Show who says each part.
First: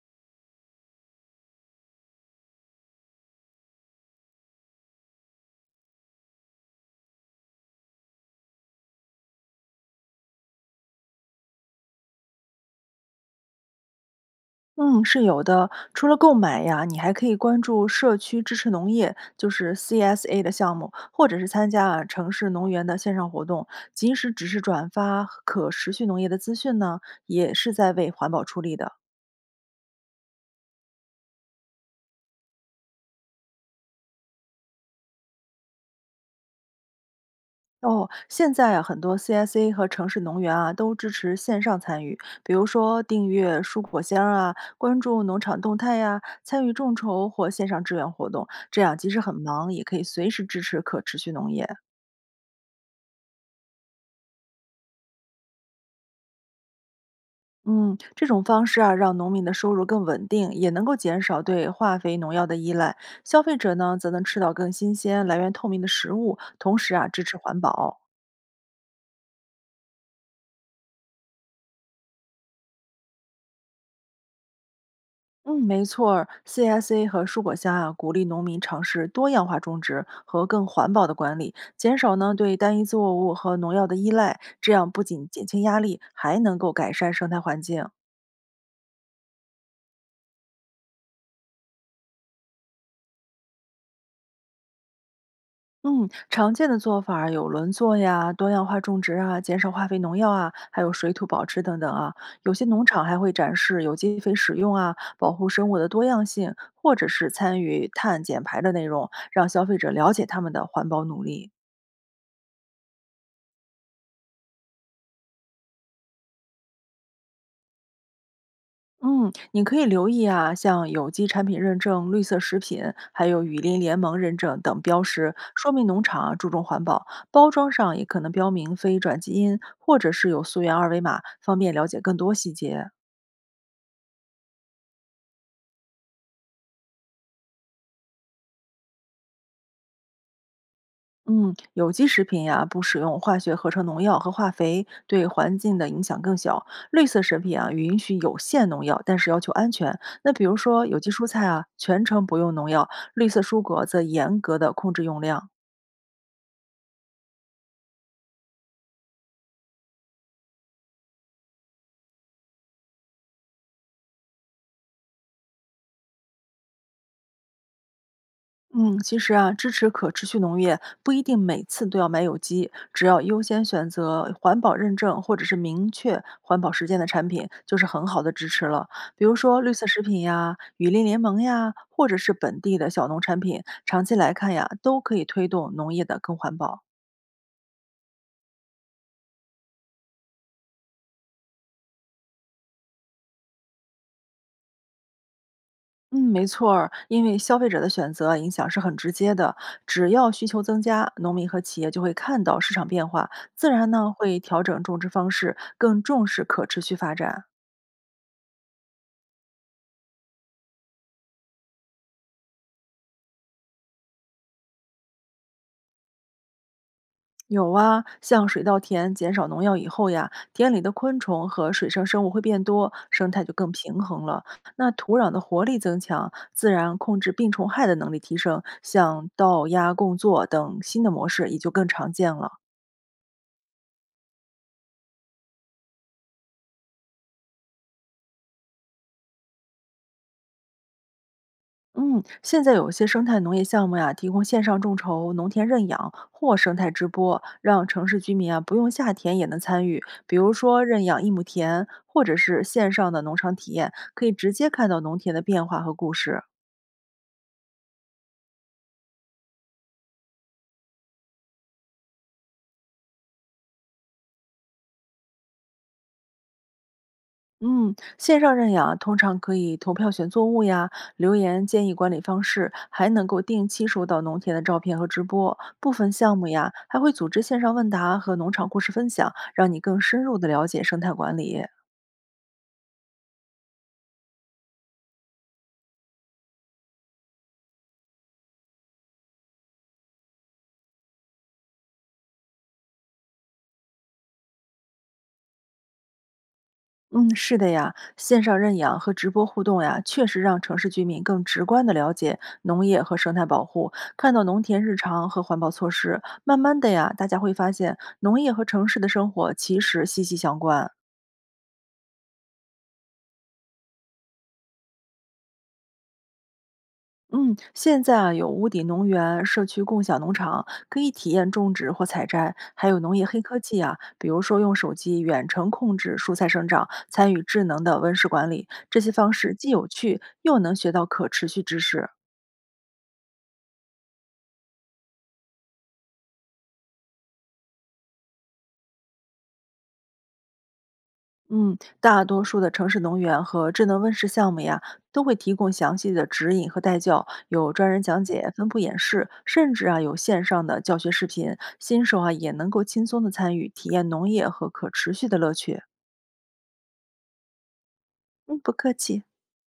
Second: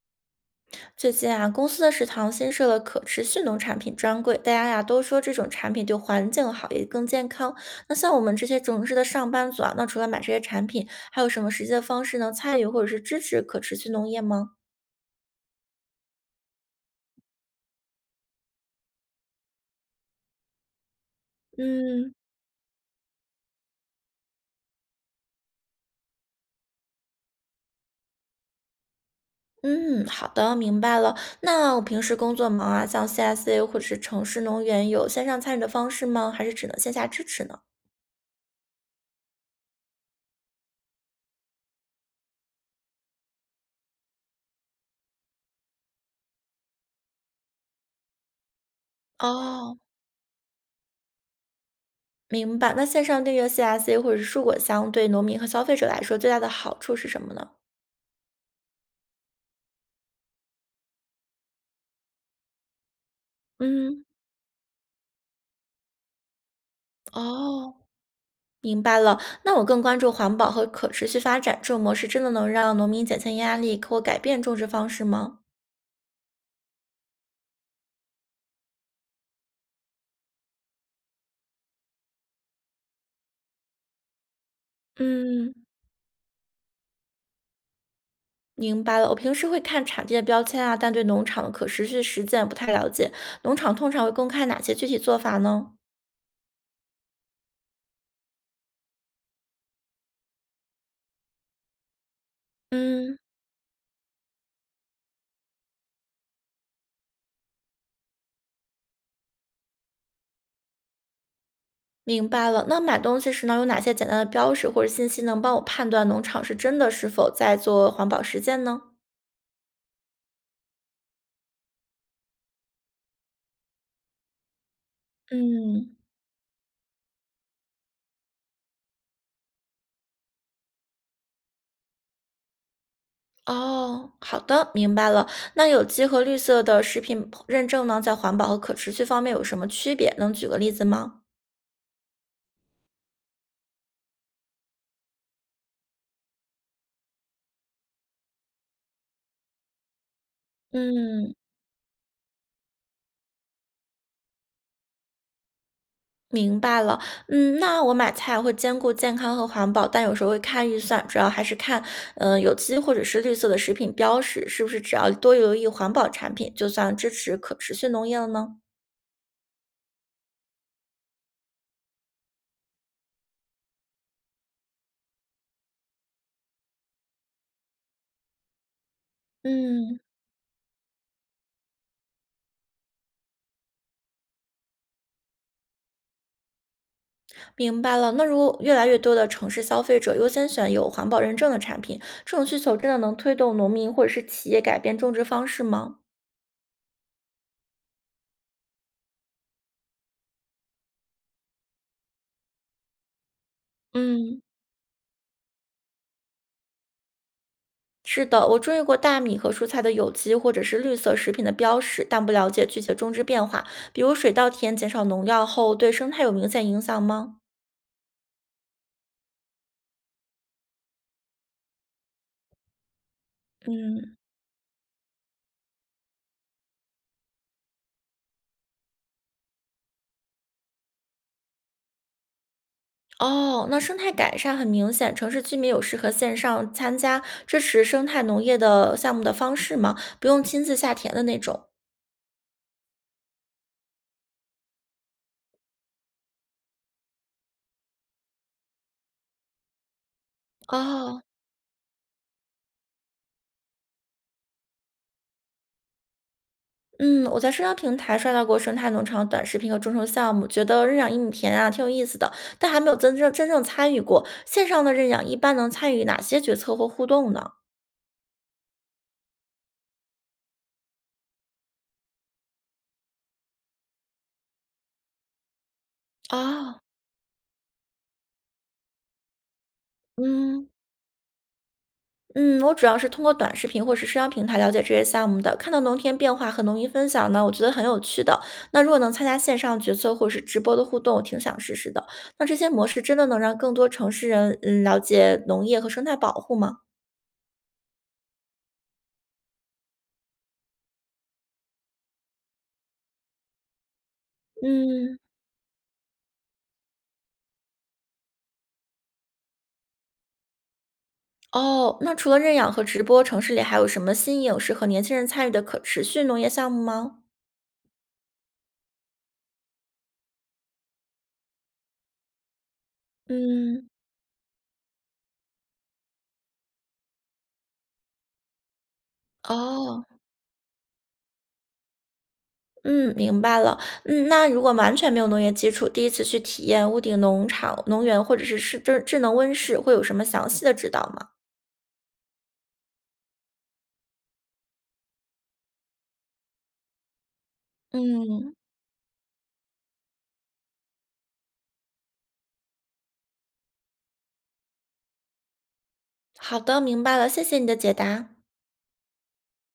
Speaker 1: 最近啊，公司的食堂新设了可持续农产品专柜，大家呀都说这种产品对环境好，也更健康。那像我们这些城市的上班族啊，那除了买这些产品，还有什么实际的方式能参与或者是支持可持续农业吗？
Speaker 2: 嗯，是有的。除了购买呀，你还可以关注社区支持农业，就是 CSA 的项目，或者是参加啊
Speaker 1: 嗯，
Speaker 2: 城市农园的线上活动，即使只是转发可持续农业的资讯呢，也是在为环保出力的。
Speaker 1: 嗯，好的，明白了。那我平时工作忙啊，像 CSA 或者是城市农园，有线上参与的方式吗？还是只能线下支持呢？
Speaker 2: 哦，现在啊，很多 CSA 和城市农园啊都支持线上参与，比如说订阅蔬果箱啊，关注农场动态呀、参与众筹或线上志愿活动，这样即使很忙，
Speaker 1: 哦，
Speaker 2: 也可以随时支持可持续农业。
Speaker 1: 明白。那线上订阅 CSA 或者是蔬果箱，对农民和消费者来说最大的好处是什么呢？
Speaker 2: 嗯，这种方式啊，让农民的收入更稳定，也能够减少对化肥、农药的依赖。消费者呢，
Speaker 1: 嗯。
Speaker 2: 则能吃到更新鲜、来源透明的食物，同时啊，支持环
Speaker 1: 哦，
Speaker 2: 保。
Speaker 1: 明白了。那我更关注环保和可持续发展这种模式，真的能让农民减轻压力或改变种植方式吗？
Speaker 2: 嗯，没错儿，CSA 和蔬果虾啊，鼓励农民尝试多样化种植和更环保的管理，减少呢对单一作物和农药的依赖。这样不仅减
Speaker 1: 嗯，
Speaker 2: 轻压力，还能够改善生态环境。
Speaker 1: 明白了。我平时会看产地的标签啊，但对农场的可持续实践不太了解。农场通常会公开哪些具体做法呢？
Speaker 2: 嗯，常见的做法儿有轮作呀、多样化种植啊、减少化肥、农药啊，还有水土保持等等啊。有些农场还
Speaker 1: 嗯，
Speaker 2: 会展示有机肥使用啊、保护生物的多样性，或者是参与碳减排的内容，让消费者了解他们的环保努力。
Speaker 1: 明白了。那买东西时呢，有哪些简单的标识或者信息能帮我判断农场是真的是否在做环保实践呢？
Speaker 2: 嗯，你可以留意啊，像有机产品认证、绿色食品，还有雨林联盟认证等标识，说明
Speaker 1: 嗯。
Speaker 2: 农场啊注重环保。包装上也可能标明非转基因，或者是有溯源二维码，方便了解更多细节。
Speaker 1: 哦，好的，明白了。那有机和绿色的食品认证呢，在环保和可持续方面有什么区别？能举个例子吗？
Speaker 2: 嗯，有机食品呀，不使用化学合成农药和化肥，对环境的影响更小。绿色食品啊，允许有限农药，但是要求安全。那比如说有机蔬
Speaker 1: 嗯，
Speaker 2: 菜啊，全程不用农药；绿色蔬果则严格的控制用量。
Speaker 1: 明白了。嗯，那我买菜会兼顾健康和环保，但有时候会看预算，主要还是看，嗯、有机或者是绿色的食品标识，是不是只要多留意环保产品，就算支持可持续农业了呢？
Speaker 2: 嗯，其实啊，支持可持续农业不一定每次都要买有机，只要优先选择环保认证或者是明确环保实践的产品，就是很好的支持了。比如说绿色
Speaker 1: 嗯。
Speaker 2: 食品呀、雨林联盟呀，或者是本地的小农产品，长期来看呀，都可以推动农业的更环保。
Speaker 1: 明白了，那如果越来越多的城市消费者优先选有环保认证的产品，这种需求真的能推动农民或者是企业改变种植方式吗？
Speaker 2: 嗯，没错儿，因为消费者的选择啊影响是很直接的，只要需求增加，农民和企业就会看到市场变化，自然呢会
Speaker 1: 嗯，
Speaker 2: 调整种植方式，更重视可持续发展。
Speaker 1: 是的，我注意过大米和蔬菜的有机或者是绿色食品的标识，但不了解具体的种植变化，比如水稻田减少农药后对生态有明显影响吗？
Speaker 2: 有啊，像水稻田减少农药以后呀，田里的昆虫和水生生物会变多，生态就更平
Speaker 1: 嗯，
Speaker 2: 衡了。那土壤的活力增强，自然控制病虫害的能力提升，像稻压共作等新的模式也就更常见了。
Speaker 1: 哦，那生态改善很明显，城市居民有适合线上参加支持生态农业的项目的方式吗？不用亲自下田的那种。
Speaker 2: 嗯，现在有些生态农业项目呀，提供线上众筹、农田认养或生态直播，让城市居民啊不用下田也能参与。比如说认养
Speaker 1: 哦，
Speaker 2: 一亩田，或者是线上的农场体验，可以直接看到农田的变化和故事。
Speaker 1: 嗯，我在社交平台刷到过生态农场短视频和众筹项目，觉得认养一亩田啊挺有意思的，但还没有真正参与过。线上的认养一般能参与哪些决策或互动呢？
Speaker 2: 嗯，线上认养通常可以投票选作物呀，留言建议管理方式，还能够定期收到农田的照片和直播。部分项目呀，
Speaker 1: 哦，
Speaker 2: 还会组织线上问答和农场故事分享，让你更深入的了
Speaker 1: 嗯，
Speaker 2: 解生态管理。
Speaker 1: 嗯，我主要是通过短视频或是社交平台了解这些项目的，看到农田变化和农民分享呢，我觉得很有趣的。那如果能参加线上决策或是直播的互动，我挺想试试的。那这些模式真的能让更多城市人了解农业和生态保护吗？
Speaker 2: 嗯，是的呀，线上认养和直播互动呀，确实让城市居民更直观的了解农业和生态保护，看到农田日
Speaker 1: 嗯，
Speaker 2: 常和环保措施。慢慢的呀，大家会发现农业和城市的生活其实息息相关。
Speaker 1: 哦，那除了认养和直播，城市里还有什么新颖适合年轻人参与的可持续农业项目吗？
Speaker 2: 嗯，现在啊有屋顶农园、社区共享农场，可以体验种植或采摘，还有农业黑科技
Speaker 1: 嗯，
Speaker 2: 啊，比如说用手机远程控制蔬菜生长，参与智能的温室管理。这些方式既有
Speaker 1: 哦，
Speaker 2: 趣，又能学到可持续知识。
Speaker 1: 嗯，明白了。嗯，那如果完全没有农业基础，第一次去体验屋顶农场、农园或者是智能温室，会有什么详细的指导吗？
Speaker 2: 嗯，大多数的城市农园和智能温室项目呀，都会提供详细的指引和带教，有专人讲解、
Speaker 1: 嗯，
Speaker 2: 分布演示，甚至啊有线上的教学视频，新手啊也能够轻松的参与，体验农业和可持续的乐趣。
Speaker 1: 好的，明白了，谢谢你的解答。
Speaker 2: 嗯，不客气。